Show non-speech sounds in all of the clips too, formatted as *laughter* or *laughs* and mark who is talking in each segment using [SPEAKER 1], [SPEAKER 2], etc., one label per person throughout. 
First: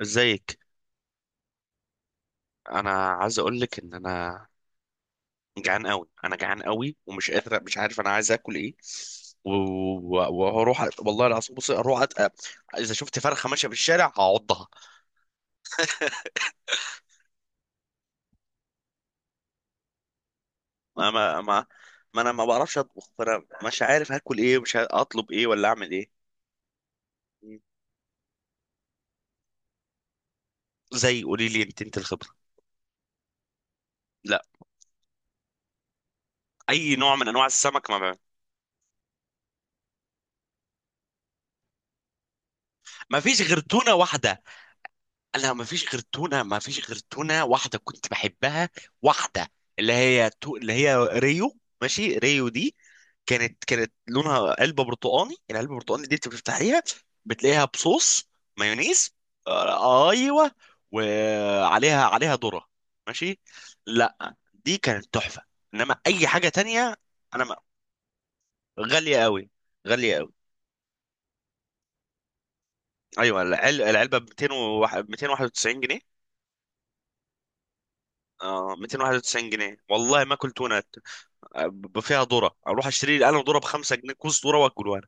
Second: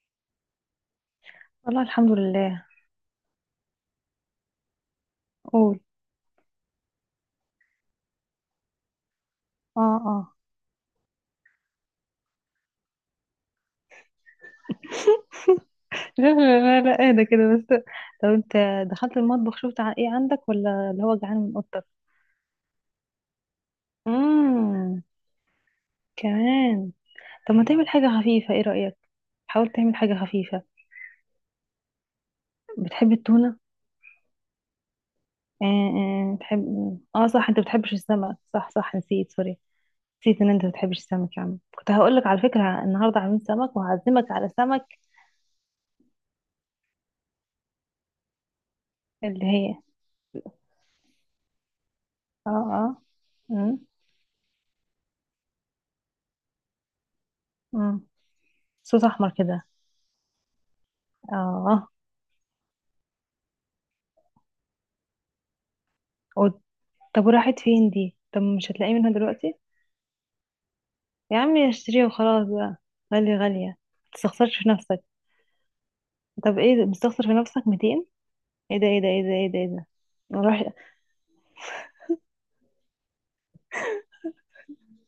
[SPEAKER 1] ازيك؟
[SPEAKER 2] والله الحمد لله.
[SPEAKER 1] انا عايز اقول لك ان
[SPEAKER 2] قول.
[SPEAKER 1] جعان قوي. ومش قادر، مش عارف انا عايز اكل ايه. و-
[SPEAKER 2] اه. اه.
[SPEAKER 1] وهروح والله العظيم. بصي، اروح اذا شفت فرخه ماشيه في الشارع هعضها.
[SPEAKER 2] *laughs* لا لا لا، اهدى كده بس. طب انت دخلت المطبخ شفت ايه عندك ولا اللي
[SPEAKER 1] ما
[SPEAKER 2] هو جعان
[SPEAKER 1] ما
[SPEAKER 2] من
[SPEAKER 1] ما,
[SPEAKER 2] اكتر؟
[SPEAKER 1] ما انا ما بعرفش اطبخ، فانا مش عارف هاكل ايه، مش عارف
[SPEAKER 2] امم.
[SPEAKER 1] اطلب ايه ولا اعمل ايه.
[SPEAKER 2] كمان. طب ما تعمل حاجة خفيفة، ايه رأيك؟ حاول تعمل حاجة خفيفة.
[SPEAKER 1] زي، قولي لي، انت الخبره.
[SPEAKER 2] بتحب التونة؟
[SPEAKER 1] لا،
[SPEAKER 2] آه آه بتحب.
[SPEAKER 1] اي نوع
[SPEAKER 2] اه
[SPEAKER 1] من انواع
[SPEAKER 2] صح، انت
[SPEAKER 1] السمك
[SPEAKER 2] بتحبش
[SPEAKER 1] ما بعمل.
[SPEAKER 2] السمك، صح صح، نسيت، سوري. نسيت ان انت بتحبش السمك يا عم، كنت هقولك على فكرة
[SPEAKER 1] ما
[SPEAKER 2] النهاردة عاملين
[SPEAKER 1] فيش غير
[SPEAKER 2] سمك
[SPEAKER 1] تونه
[SPEAKER 2] وهعزمك
[SPEAKER 1] واحده.
[SPEAKER 2] على سمك.
[SPEAKER 1] انا ما فيش غير تونه، ما فيش غير تونه واحده كنت بحبها.
[SPEAKER 2] اللي
[SPEAKER 1] واحده
[SPEAKER 2] هي؟
[SPEAKER 1] اللي هي اللي هي ريو. ماشي، ريو
[SPEAKER 2] اه
[SPEAKER 1] دي
[SPEAKER 2] اه.
[SPEAKER 1] كانت
[SPEAKER 2] مم.
[SPEAKER 1] كانت لونها علبه برتقاني. العلبه البرتقاني دي انت بتفتحيها بتلاقيها
[SPEAKER 2] مم.
[SPEAKER 1] بصوص،
[SPEAKER 2] صوص
[SPEAKER 1] مايونيز.
[SPEAKER 2] احمر كده؟
[SPEAKER 1] آه ايوه.
[SPEAKER 2] اه.
[SPEAKER 1] وعليها ذره. ماشي. لا دي كانت تحفه، انما اي حاجه تانية.
[SPEAKER 2] طب
[SPEAKER 1] انا ما...
[SPEAKER 2] وراحت فين دي؟ طب مش هتلاقيه منها
[SPEAKER 1] غاليه قوي،
[SPEAKER 2] دلوقتي؟
[SPEAKER 1] غاليه قوي.
[SPEAKER 2] يا عمي اشتريها وخلاص بقى. غالية
[SPEAKER 1] ايوه
[SPEAKER 2] غالية، ما
[SPEAKER 1] العلبه ب
[SPEAKER 2] تستخسرش في نفسك.
[SPEAKER 1] 291 جنيه.
[SPEAKER 2] طب ايه ده؟ مستخسر في نفسك 200؟
[SPEAKER 1] اه
[SPEAKER 2] ايه ده ايه ده
[SPEAKER 1] 291
[SPEAKER 2] ايه ده ايه ده ايه
[SPEAKER 1] جنيه
[SPEAKER 2] ده!
[SPEAKER 1] والله ما اكل
[SPEAKER 2] اروح،
[SPEAKER 1] تونه. فيها ذره، اروح اشتري لي انا ذره ب 5 جنيه، كوز ذره واكله.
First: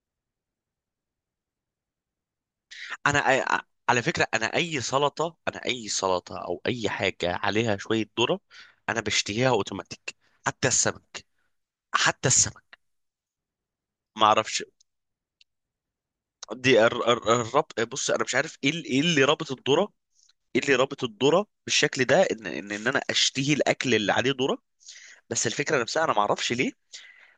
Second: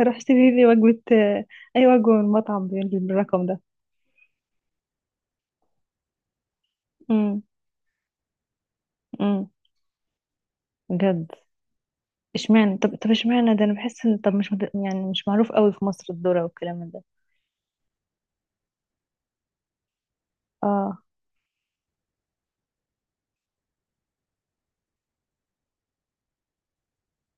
[SPEAKER 2] اروح اشتري لي وجبة اي وجبة من مطعم
[SPEAKER 1] انا
[SPEAKER 2] بالرقم
[SPEAKER 1] انا
[SPEAKER 2] ده؟
[SPEAKER 1] أ- على فكره، انا اي سلطه، انا اي سلطه او اي حاجه
[SPEAKER 2] امم.
[SPEAKER 1] عليها شويه ذره انا بشتهيها
[SPEAKER 2] امم.
[SPEAKER 1] اوتوماتيك. حتى السمك،
[SPEAKER 2] بجد؟
[SPEAKER 1] حتى السمك.
[SPEAKER 2] اشمعنى؟ طب اشمعنى ده؟ انا بحس ان،
[SPEAKER 1] ما
[SPEAKER 2] طب مش
[SPEAKER 1] اعرفش.
[SPEAKER 2] يعني مش معروف قوي في مصر الذرة والكلام
[SPEAKER 1] دي
[SPEAKER 2] من ده.
[SPEAKER 1] الربط. بص، انا مش عارف ايه إيه اللي رابط الذره، ايه اللي
[SPEAKER 2] اه.
[SPEAKER 1] رابط الذره بالشكل ده. ان انا اشتهي الاكل اللي عليه ذره. بس الفكره نفسها انا ما اعرفش ليه.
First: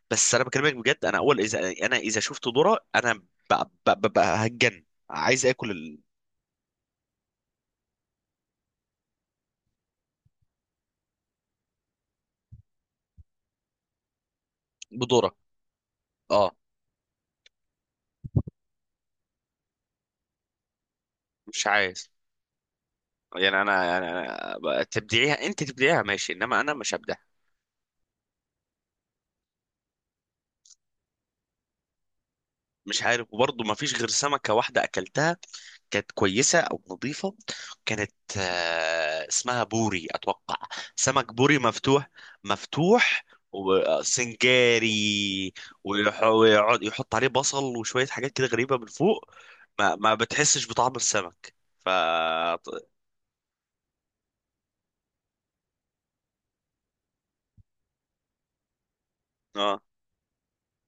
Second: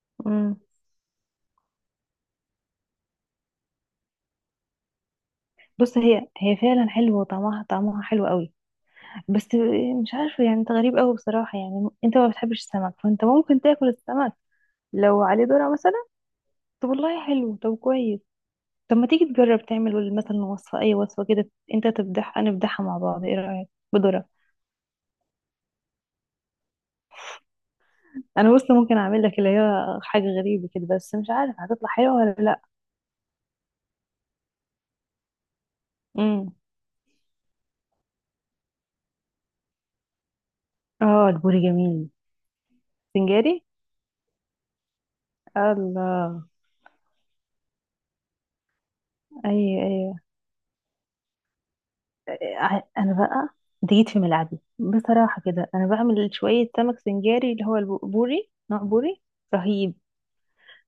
[SPEAKER 1] بس انا
[SPEAKER 2] امم.
[SPEAKER 1] بكلمك بجد. انا اول اذا، انا اذا شفت ذره انا هتجن، عايز
[SPEAKER 2] بص،
[SPEAKER 1] اكل.
[SPEAKER 2] هي فعلا حلوة وطعمها، طعمها حلو قوي. بس مش عارفة يعني، انت غريب قوي بصراحة. يعني انت ما بتحبش السمك، فانت ممكن تاكل السمك لو
[SPEAKER 1] بدورك.
[SPEAKER 2] عليه ذرة مثلا؟
[SPEAKER 1] اه.
[SPEAKER 2] طب والله حلو، طب كويس. طب ما تيجي تجرب تعمل مثلا وصفة، اي وصفة كده،
[SPEAKER 1] مش
[SPEAKER 2] انت
[SPEAKER 1] عايز.
[SPEAKER 2] تبدح انا ابدحها مع بعض، ايه
[SPEAKER 1] يعني
[SPEAKER 2] رأيك
[SPEAKER 1] انا، يعني
[SPEAKER 2] بذرة؟
[SPEAKER 1] تبدعيها، انت تبدعيها ماشي، انما انا مش هبدعها.
[SPEAKER 2] انا بص، ممكن اعمل لك اللي هي حاجة غريبة كده، بس مش عارف هتطلع حلوة ولا لا.
[SPEAKER 1] مش عارف. وبرضه ما فيش غير سمكة واحدة اكلتها كانت
[SPEAKER 2] امم.
[SPEAKER 1] كويسة او نظيفة. كانت، آه، اسمها بوري اتوقع.
[SPEAKER 2] اه،
[SPEAKER 1] سمك بوري
[SPEAKER 2] البوري جميل.
[SPEAKER 1] مفتوح، مفتوح.
[SPEAKER 2] سنجاري.
[SPEAKER 1] وسنجاري.
[SPEAKER 2] الله.
[SPEAKER 1] ويقعد يحط عليه بصل وشوية حاجات كده غريبة من فوق.
[SPEAKER 2] ايوه
[SPEAKER 1] ما
[SPEAKER 2] ايوه.
[SPEAKER 1] بتحسش بطعم السمك، ف اه.
[SPEAKER 2] انا بقى، انت جيت في ملعبي بصراحه كده، انا بعمل شويه سمك سنجاري، اللي هو البوري، نوع بوري رهيب.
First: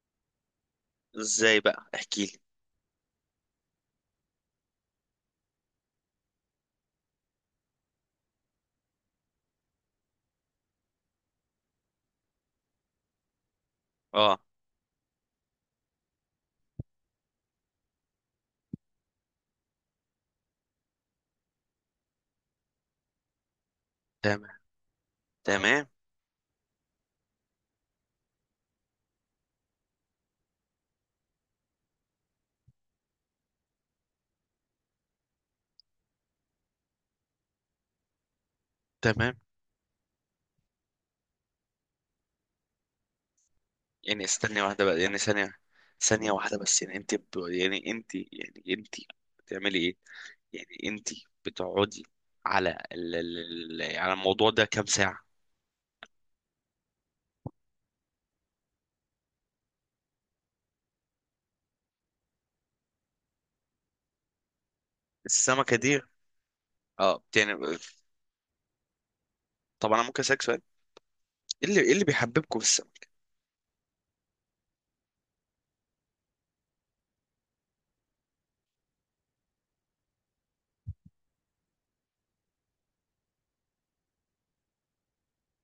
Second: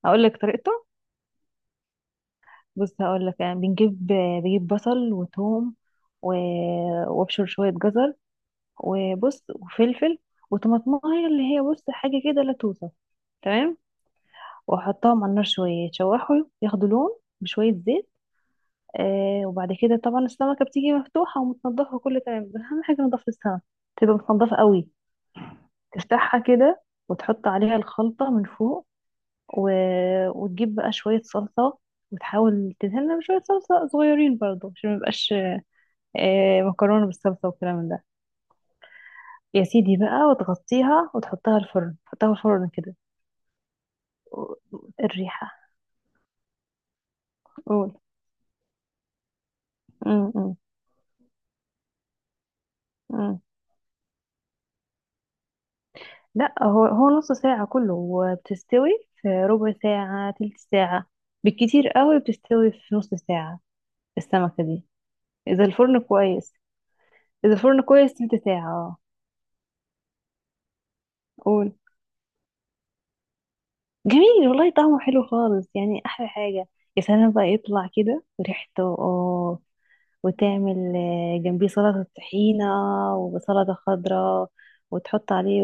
[SPEAKER 2] اقول لك طريقته.
[SPEAKER 1] ازاي بقى؟ احكي لي.
[SPEAKER 2] بص هقول لك، يعني بنجيب. بجيب بصل وثوم و... وابشر شويه جزر، وبص وفلفل، وطماطمايه اللي هي، بص حاجه كده لا توصف. تمام.
[SPEAKER 1] اه
[SPEAKER 2] واحطهم على النار شويه يتشوحوا، ياخدوا لون، بشويه زيت. آه، وبعد كده طبعا السمكه بتيجي مفتوحه ومتنضفه كله تمام، بس اهم حاجه نضافه السمك، تبقى
[SPEAKER 1] تمام،
[SPEAKER 2] متنضفه قوي.
[SPEAKER 1] تمام،
[SPEAKER 2] تفتحها كده، وتحط عليها الخلطة من فوق، و... وتجيب بقى شوية صلصة، وتحاول تدهنها بشوية صلصة صغيرين برضو عشان ميبقاش مكرونة بالصلصة والكلام من ده.
[SPEAKER 1] تمام.
[SPEAKER 2] يا سيدي بقى، وتغطيها وتحطها الفرن، تحطها الفرن كده
[SPEAKER 1] يعني
[SPEAKER 2] و-
[SPEAKER 1] استني واحدة بقى، يعني ثانية،
[SPEAKER 2] الريحة.
[SPEAKER 1] ثانية واحدة بس. يعني يعني
[SPEAKER 2] قول.
[SPEAKER 1] انت، يعني انت بتعملي ايه؟
[SPEAKER 2] م- م-
[SPEAKER 1] يعني انت بتقعدي على
[SPEAKER 2] م.
[SPEAKER 1] على الموضوع ده كام ساعة؟
[SPEAKER 2] لا، هو هو نص ساعة كله وبتستوي. في ربع ساعة، تلت ساعة بالكتير قوي بتستوي، في نص ساعة السمكة دي. إذا
[SPEAKER 1] السمكة
[SPEAKER 2] الفرن
[SPEAKER 1] دي.
[SPEAKER 2] كويس،
[SPEAKER 1] اه
[SPEAKER 2] إذا
[SPEAKER 1] يعني.
[SPEAKER 2] الفرن كويس تلت ساعة.
[SPEAKER 1] طب انا ممكن اسالك سؤال؟ ايه
[SPEAKER 2] قول.
[SPEAKER 1] اللي، ايه اللي بيحببكم في السمك؟
[SPEAKER 2] جميل والله، طعمه حلو خالص، يعني احلى حاجه. يا سلام بقى يطلع كده ريحته، اه. وتعمل جنبيه سلطه طحينه، وسلطه خضراء، وتحط عليه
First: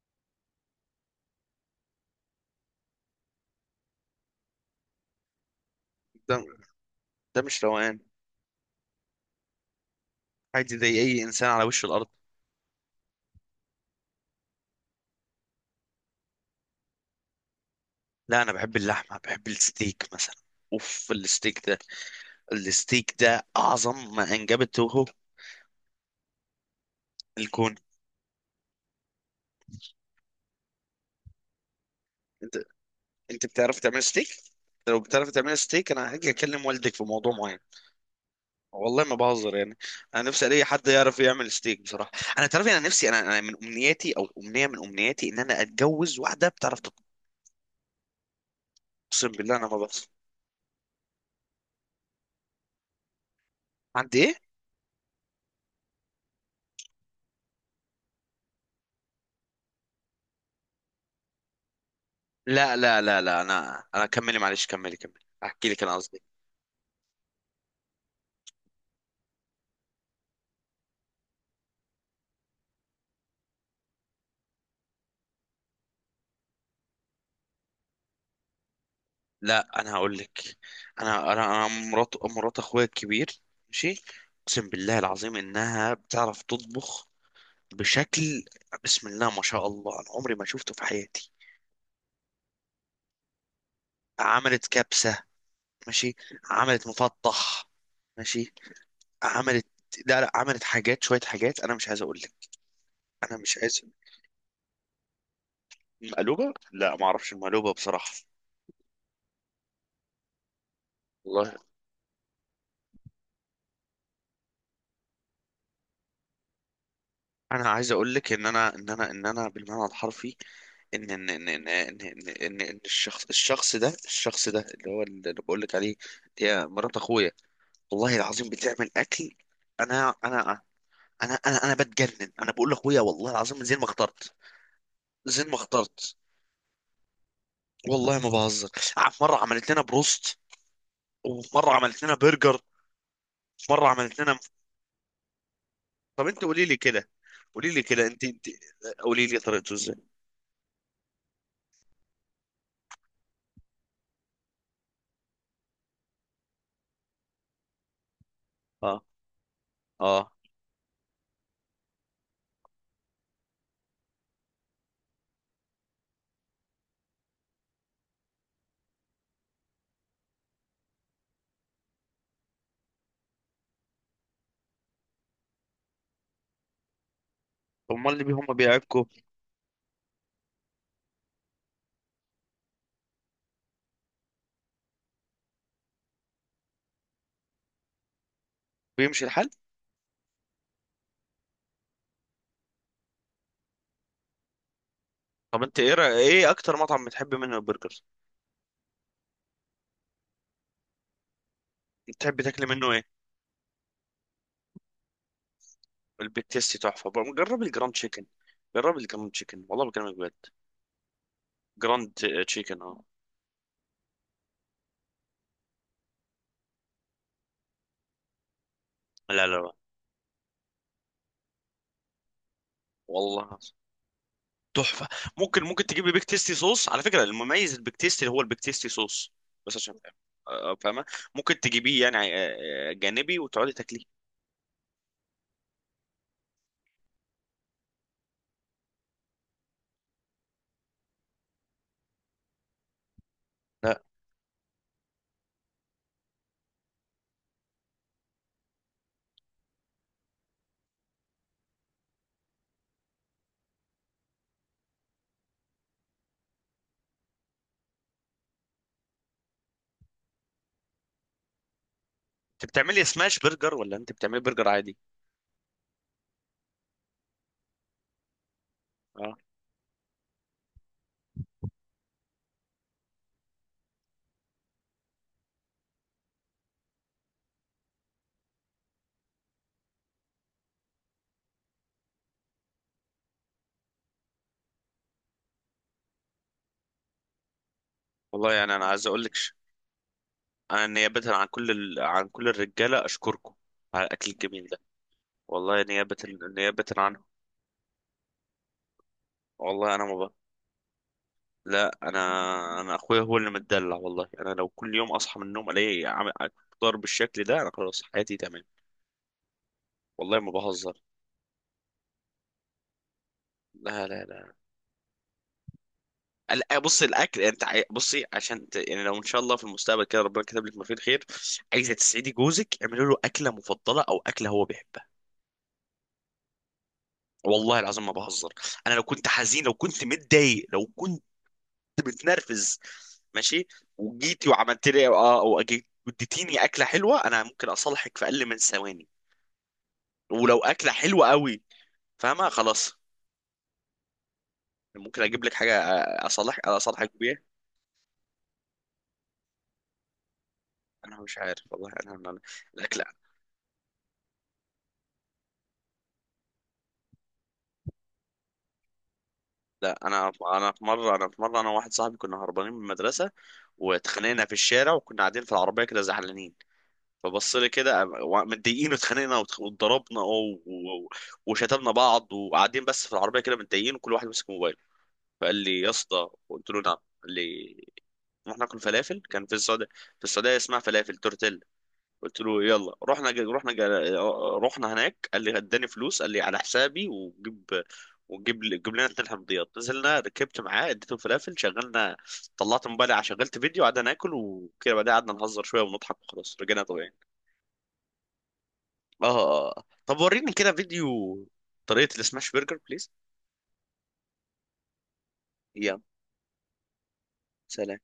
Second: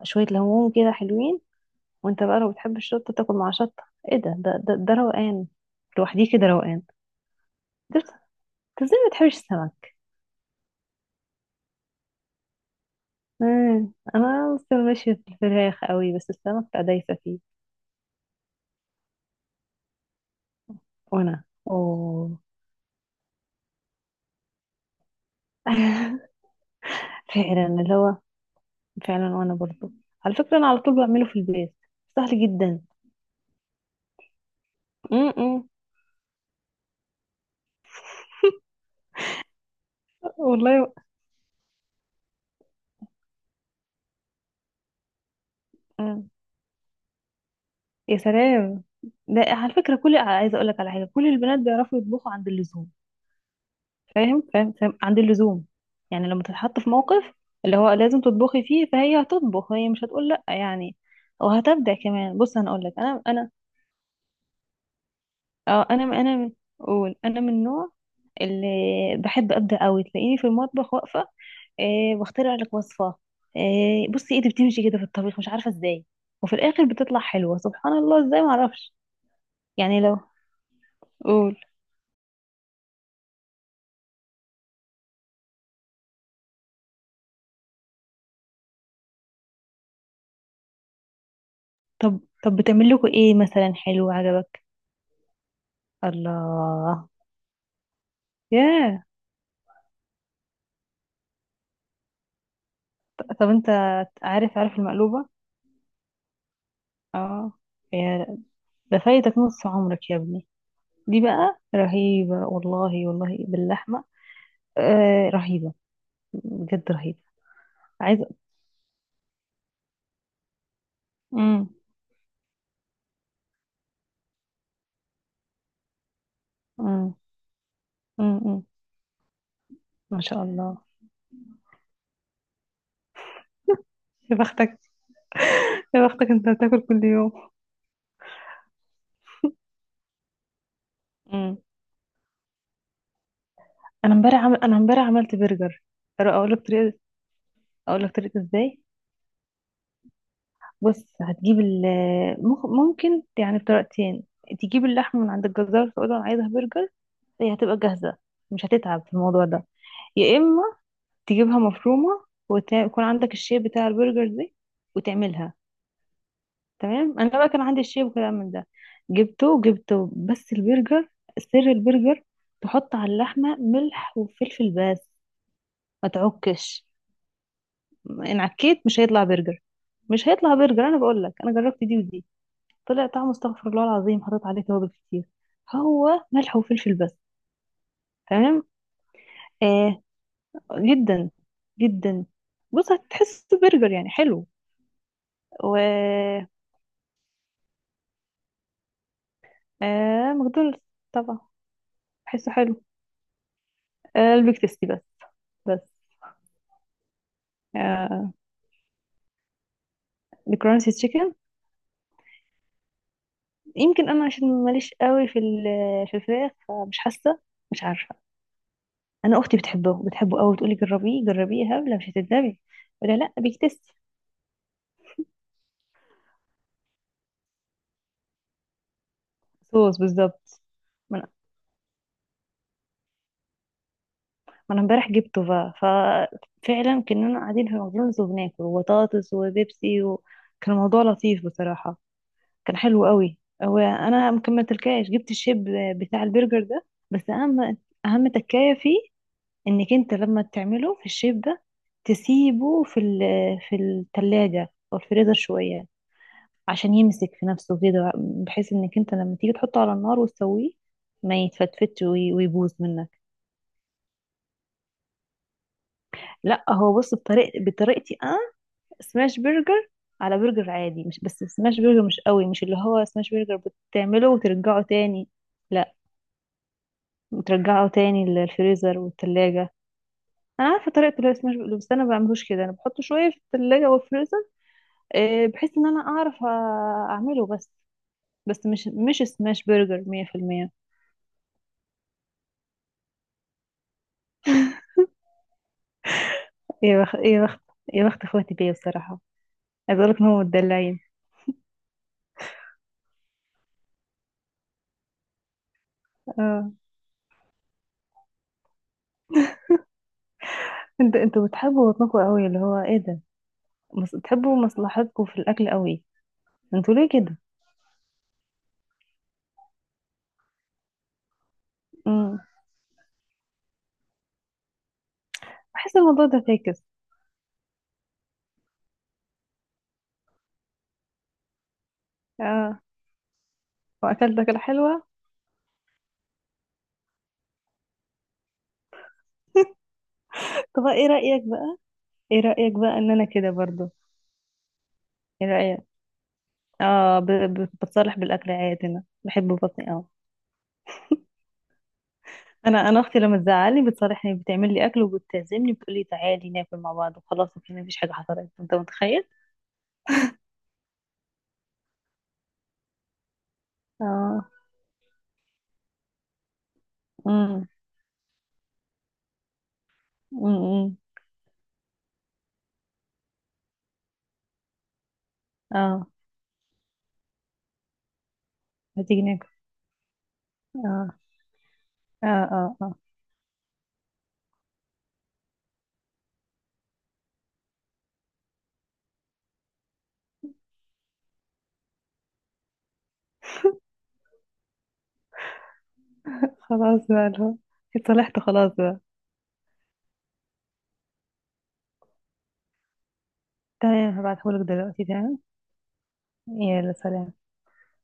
[SPEAKER 2] وشويه ليمون كده حلوين. وانت بقى لو بتحب الشطه تاكل مع شطه. ايه ده، ده ده روقان. لوحديه
[SPEAKER 1] ده،
[SPEAKER 2] كده روقان.
[SPEAKER 1] ده مش روقان.
[SPEAKER 2] انت، إنت ازاي ما بتحبش السمك؟
[SPEAKER 1] عادي زي اي انسان على وش الارض.
[SPEAKER 2] انا لسه ماشيه في الفراخ قوي، بس السمك بقى دايسه فيه.
[SPEAKER 1] لا انا بحب اللحمة، بحب الستيك مثلا. اوف،
[SPEAKER 2] وانا
[SPEAKER 1] الستيك ده،
[SPEAKER 2] اوه.
[SPEAKER 1] الستيك ده اعظم ما انجبته
[SPEAKER 2] *laughs* فعلا
[SPEAKER 1] الكون.
[SPEAKER 2] اللي هو. فعلا، وانا برضو على فكرة انا على طول بعمله في البيت، سهل جدا.
[SPEAKER 1] انت بتعرف تعمل ستيك؟ لو بتعرف تعمل
[SPEAKER 2] امم.
[SPEAKER 1] ستيك انا هاجي اكلم والدك في موضوع معين. والله ما بهزر يعني. انا نفسي الاقي حد
[SPEAKER 2] والله.
[SPEAKER 1] يعرف يعمل ستيك بصراحه. انا تعرف، انا نفسي، انا من امنياتي، او امنيه من امنياتي، ان انا اتجوز
[SPEAKER 2] أمم.
[SPEAKER 1] واحده بتعرف تطبخ.
[SPEAKER 2] يا سلام.
[SPEAKER 1] اقسم
[SPEAKER 2] ده
[SPEAKER 1] بالله انا
[SPEAKER 2] على
[SPEAKER 1] ما
[SPEAKER 2] فكرة،
[SPEAKER 1] بهزر.
[SPEAKER 2] كل، عايزة اقول لك على حاجة، كل البنات بيعرفوا يطبخوا عند اللزوم.
[SPEAKER 1] عندي ايه؟
[SPEAKER 2] فاهم فاهم فاهم، عند اللزوم. يعني لما تتحط في موقف اللي هو لازم تطبخي فيه، فهي هتطبخ، هي مش هتقول لا، يعني، وهتبدع كمان. بص انا
[SPEAKER 1] لا
[SPEAKER 2] اقول لك،
[SPEAKER 1] لا لا
[SPEAKER 2] انا
[SPEAKER 1] لا
[SPEAKER 2] انا
[SPEAKER 1] انا كملي، معلش كملي، كملي احكي لك
[SPEAKER 2] اه
[SPEAKER 1] انا
[SPEAKER 2] انا
[SPEAKER 1] قصدي.
[SPEAKER 2] انا اقول، انا من النوع اللي بحب ابدع قوي، تلاقيني في المطبخ واقفة، آه واخترع لك وصفة. آه، بصي ايدي بتمشي كده في الطبيخ مش عارفة ازاي، وفي الاخر بتطلع حلوة سبحان الله ازاي معرفش.
[SPEAKER 1] لا انا
[SPEAKER 2] يعني
[SPEAKER 1] هقول
[SPEAKER 2] لو،
[SPEAKER 1] لك. انا انا
[SPEAKER 2] قول.
[SPEAKER 1] انا مرات، مرات اخويا الكبير. ماشي. اقسم بالله العظيم انها بتعرف تطبخ بشكل. بسم الله ما شاء الله، انا عمري ما شفته في حياتي.
[SPEAKER 2] طب طب بتعمل لكم ايه مثلا حلو عجبك؟
[SPEAKER 1] عملت كبسة، ماشي. عملت
[SPEAKER 2] الله.
[SPEAKER 1] مفطح، ماشي.
[SPEAKER 2] ياه.
[SPEAKER 1] عملت، لا لا، عملت حاجات، شوية حاجات انا مش عايز اقول لك. انا
[SPEAKER 2] طب
[SPEAKER 1] مش
[SPEAKER 2] انت
[SPEAKER 1] عايز.
[SPEAKER 2] عارف، عارف المقلوبة؟
[SPEAKER 1] مقلوبة، لا ما اعرفش
[SPEAKER 2] اه.
[SPEAKER 1] المقلوبة بصراحة.
[SPEAKER 2] يا، ده فايتك نص عمرك يا ابني. دي بقى
[SPEAKER 1] والله.
[SPEAKER 2] رهيبة، والله والله، باللحمة. آه رهيبة، بجد رهيبة.
[SPEAKER 1] انا عايز اقول
[SPEAKER 2] عايزة.
[SPEAKER 1] لك ان انا، ان انا، ان انا بالمعنى الحرفي، ان ان ان ان
[SPEAKER 2] امم.
[SPEAKER 1] ان, إن, إن, إن الشخص، الشخص ده، الشخص ده اللي هو اللي بقول لك عليه. يا مرات
[SPEAKER 2] امم.
[SPEAKER 1] اخويا والله العظيم
[SPEAKER 2] امم.
[SPEAKER 1] بتعمل اكل. انا
[SPEAKER 2] ما
[SPEAKER 1] انا
[SPEAKER 2] شاء الله.
[SPEAKER 1] انا بتجنن. انا بقول لاخويا والله العظيم من زين ما اخترت،
[SPEAKER 2] يا بختك،
[SPEAKER 1] زين ما
[SPEAKER 2] يا
[SPEAKER 1] اخترت.
[SPEAKER 2] بختك انت بتاكل كل يوم.
[SPEAKER 1] والله ما بهزر. في مره عملت لنا بروست، وفي
[SPEAKER 2] امم.
[SPEAKER 1] مره عملت لنا برجر، وفي مره
[SPEAKER 2] انا
[SPEAKER 1] عملت لنا.
[SPEAKER 2] امبارح انا امبارح عملت برجر.
[SPEAKER 1] طب انت
[SPEAKER 2] اقول
[SPEAKER 1] قولي
[SPEAKER 2] لك
[SPEAKER 1] لي
[SPEAKER 2] طريقه.
[SPEAKER 1] كده، قولي لي
[SPEAKER 2] اقول
[SPEAKER 1] كده،
[SPEAKER 2] لك
[SPEAKER 1] انت
[SPEAKER 2] طريقه
[SPEAKER 1] انت
[SPEAKER 2] ازاي.
[SPEAKER 1] قولي لي طريقته ازاي؟
[SPEAKER 2] بص هتجيب ممكن يعني بطريقتين. تجيب اللحمه من عند الجزار، تقول له انا عايزها برجر، هي هتبقى جاهزه، مش
[SPEAKER 1] اه
[SPEAKER 2] هتتعب في الموضوع ده.
[SPEAKER 1] اه.
[SPEAKER 2] يا اما تجيبها مفرومه، ويكون عندك الشيب بتاع البرجر دي وتعملها. تمام. انا بقى كان عندي الشيب وكلام من ده، جبته جبته. بس البرجر، سر البرجر، تحط على اللحمه ملح وفلفل بس، ما تعكش.
[SPEAKER 1] امال
[SPEAKER 2] ان
[SPEAKER 1] هم
[SPEAKER 2] عكيت مش
[SPEAKER 1] بيعكوا.
[SPEAKER 2] هيطلع برجر، مش هيطلع برجر. انا بقول لك انا جربت دي ودي، طلع طعمه استغفر الله العظيم، حطيت عليه توابل كتير. هو ملح وفلفل بس. تمام.
[SPEAKER 1] بيمشي الحال؟
[SPEAKER 2] آه، جدا جدا. بص هتحس برجر يعني حلو.
[SPEAKER 1] طب انت ايه
[SPEAKER 2] و
[SPEAKER 1] ايه اكتر مطعم بتحب منه البرجر؟
[SPEAKER 2] آه ماكدونالدز طبعا.
[SPEAKER 1] بتحب
[SPEAKER 2] بحسه
[SPEAKER 1] تاكلي
[SPEAKER 2] حلو.
[SPEAKER 1] منه ايه؟
[SPEAKER 2] آه، البيك تيستي بس. بس.
[SPEAKER 1] البيك تيستي تحفه بقى، جرب الجراند تشيكن.
[SPEAKER 2] آه،
[SPEAKER 1] جرب الجراند تشيكن والله بكلمك بجد.
[SPEAKER 2] الكرانسي تشيكن.
[SPEAKER 1] جراند تشيكن اه.
[SPEAKER 2] يمكن انا عشان ماليش قوي في في الفراخ، فمش حاسه، مش عارفه. انا
[SPEAKER 1] لا لا
[SPEAKER 2] اختي
[SPEAKER 1] لا،
[SPEAKER 2] بتحبه، بتحبه قوي، تقولي جربيه جربيه يا هبله مش هتندمي، ولا لا
[SPEAKER 1] والله
[SPEAKER 2] بيكتستي.
[SPEAKER 1] تحفه. ممكن، ممكن تجيب لي بيك تيستي صوص؟ على فكره، المميز البيك تيستي هو البيك تيستي صوص. بس عشان
[SPEAKER 2] صوص
[SPEAKER 1] فاهم،
[SPEAKER 2] بالظبط.
[SPEAKER 1] آه، فاهمه.
[SPEAKER 2] ما انا
[SPEAKER 1] ممكن تجيبيه يعني آه، آه، جانبي وتقعدي تاكليه.
[SPEAKER 2] ما أنا امبارح جبته بقى، ففعلا كنا قاعدين في ماكدونالدز وبناكل وبطاطس وبيبسي، وكان الموضوع لطيف بصراحه، كان حلو قوي.
[SPEAKER 1] لا
[SPEAKER 2] وانا مكملتلكاش، جبت الشيب بتاع البرجر ده. بس اهم، اهم تكايه فيه، انك انت لما تعمله في الشيب ده، تسيبه في في الثلاجه او الفريزر شويه، عشان يمسك في نفسه كده، بحيث انك انت لما تيجي تحطه على النار وتسويه ما يتفتفتش
[SPEAKER 1] انت
[SPEAKER 2] ويبوظ
[SPEAKER 1] بتعملي
[SPEAKER 2] منك.
[SPEAKER 1] سماش برجر ولا انت بتعملي برجر عادي؟
[SPEAKER 2] لا هو بص، بطريقتي انا
[SPEAKER 1] اه.
[SPEAKER 2] سماش برجر، على برجر عادي. مش بس سماش برجر، مش قوي مش اللي هو سماش برجر بتعمله وترجعه تاني. لا، بترجعه تاني للفريزر والتلاجة. انا عارفه طريقه اللي هو سماش برجر، بس انا ما بعملوش كده، انا بحطه شويه في التلاجة والفريزر، بحيث ان انا اعرف اعمله بس.
[SPEAKER 1] والله
[SPEAKER 2] بس
[SPEAKER 1] يعني انا
[SPEAKER 2] مش،
[SPEAKER 1] عايز
[SPEAKER 2] مش
[SPEAKER 1] اقول لك،
[SPEAKER 2] سماش برجر 100%.
[SPEAKER 1] انا نيابه عن كل عن كل الرجاله اشكركم على الاكل الجميل ده. والله نيابه، نيابه
[SPEAKER 2] إيه يا
[SPEAKER 1] عنهم.
[SPEAKER 2] يا بخت، يا بخت اخواتي بيا بصراحة.
[SPEAKER 1] والله
[SPEAKER 2] عايز
[SPEAKER 1] انا ما
[SPEAKER 2] اقولك ان
[SPEAKER 1] بقى.
[SPEAKER 2] هم متدلعين.
[SPEAKER 1] لا انا، انا اخويا هو اللي متدلع. والله انا لو كل يوم اصحى من النوم الاقي
[SPEAKER 2] اه.
[SPEAKER 1] ضرب بالشكل ده انا خلاص حياتي تمام. والله ما بهزر.
[SPEAKER 2] انت، انتوا بتحبوا بطنكم قوي اللي هو ايه ده.
[SPEAKER 1] لا لا لا.
[SPEAKER 2] بتحبوا مصلحتكم في الاكل قوي.
[SPEAKER 1] آه،
[SPEAKER 2] انتوا
[SPEAKER 1] بص
[SPEAKER 2] ليه كده؟
[SPEAKER 1] الاكل، يعني انت بصي عشان يعني لو ان شاء الله في المستقبل كده ربنا كتب لك ما فيه الخير، عايزه تسعدي
[SPEAKER 2] امم.
[SPEAKER 1] جوزك، اعملي له اكله مفضله او اكله هو بيحبها.
[SPEAKER 2] بحس الموضوع ده فاكس.
[SPEAKER 1] والله العظيم ما بهزر. انا لو كنت حزين، لو كنت متضايق، لو كنت متنرفز،
[SPEAKER 2] اه.
[SPEAKER 1] ماشي،
[SPEAKER 2] واكلت
[SPEAKER 1] وجيتي
[SPEAKER 2] اكلة
[SPEAKER 1] وعملت
[SPEAKER 2] حلوة.
[SPEAKER 1] لي اه او اديتيني اكله حلوه، انا ممكن اصالحك في اقل من ثواني. ولو
[SPEAKER 2] طب
[SPEAKER 1] اكله
[SPEAKER 2] ايه
[SPEAKER 1] حلوه
[SPEAKER 2] رأيك
[SPEAKER 1] قوي،
[SPEAKER 2] بقى. ايه
[SPEAKER 1] فاهمه؟
[SPEAKER 2] رأيك
[SPEAKER 1] خلاص،
[SPEAKER 2] بقى ان انا كده برضو.
[SPEAKER 1] ممكن اجيب
[SPEAKER 2] ايه
[SPEAKER 1] لك حاجه
[SPEAKER 2] رأيك.
[SPEAKER 1] اصالح، اصالحك
[SPEAKER 2] اه،
[SPEAKER 1] بيها.
[SPEAKER 2] بتصالح بالاكل عادي، انا بحب بطني قوي.
[SPEAKER 1] انا مش عارف والله انا
[SPEAKER 2] انا
[SPEAKER 1] الاكل.
[SPEAKER 2] انا اختي لما تزعلني، بتصالحني، بتعمل لي اكل وبتعزمني، بتقول لي تعالي ناكل مع بعض وخلاص، وكده مفيش حاجة حصلت، انت متخيل.
[SPEAKER 1] لا انا، انا في مره انا وواحد صاحبي كنا هربانين من المدرسه واتخانقنا
[SPEAKER 2] اه.
[SPEAKER 1] في الشارع، وكنا قاعدين في العربيه كده زعلانين. فبص
[SPEAKER 2] امم.
[SPEAKER 1] لي كده متضايقين، واتخانقنا واتضربنا
[SPEAKER 2] امم.
[SPEAKER 1] وشتمنا بعض، وقاعدين بس في العربيه كده متضايقين، وكل واحد ماسك موبايله. فقال لي يا
[SPEAKER 2] اه.
[SPEAKER 1] اسطى، قلت له نعم. قال لي رحنا ناكل فلافل،
[SPEAKER 2] هتيجي
[SPEAKER 1] كان
[SPEAKER 2] ناكل.
[SPEAKER 1] في السعوديه، في السعوديه اسمها
[SPEAKER 2] اه
[SPEAKER 1] فلافل تورتيلا.
[SPEAKER 2] اه
[SPEAKER 1] قلت له
[SPEAKER 2] اه اه.
[SPEAKER 1] يلا. رحنا هناك. قال لي، اداني فلوس، قال لي على حسابي وجيب، جيب لنا اتنين حمضيات. نزلنا، ركبت معاه، اديته فلافل، شغلنا، طلعت موبايلي شغلت فيديو، قعدنا ناكل وكده. بعدها قعدنا نهزر شويه ونضحك وخلاص، رجعنا
[SPEAKER 2] خلاص
[SPEAKER 1] طبيعي.
[SPEAKER 2] بقى اللي هو، اتصلحت خلاص بقى.
[SPEAKER 1] اه. آه. طب وريني كده فيديو طريقه السماش برجر بليز.
[SPEAKER 2] تمام هبعتهولك دلوقتي، تمام.
[SPEAKER 1] يلا
[SPEAKER 2] يلا سلام.
[SPEAKER 1] سلام.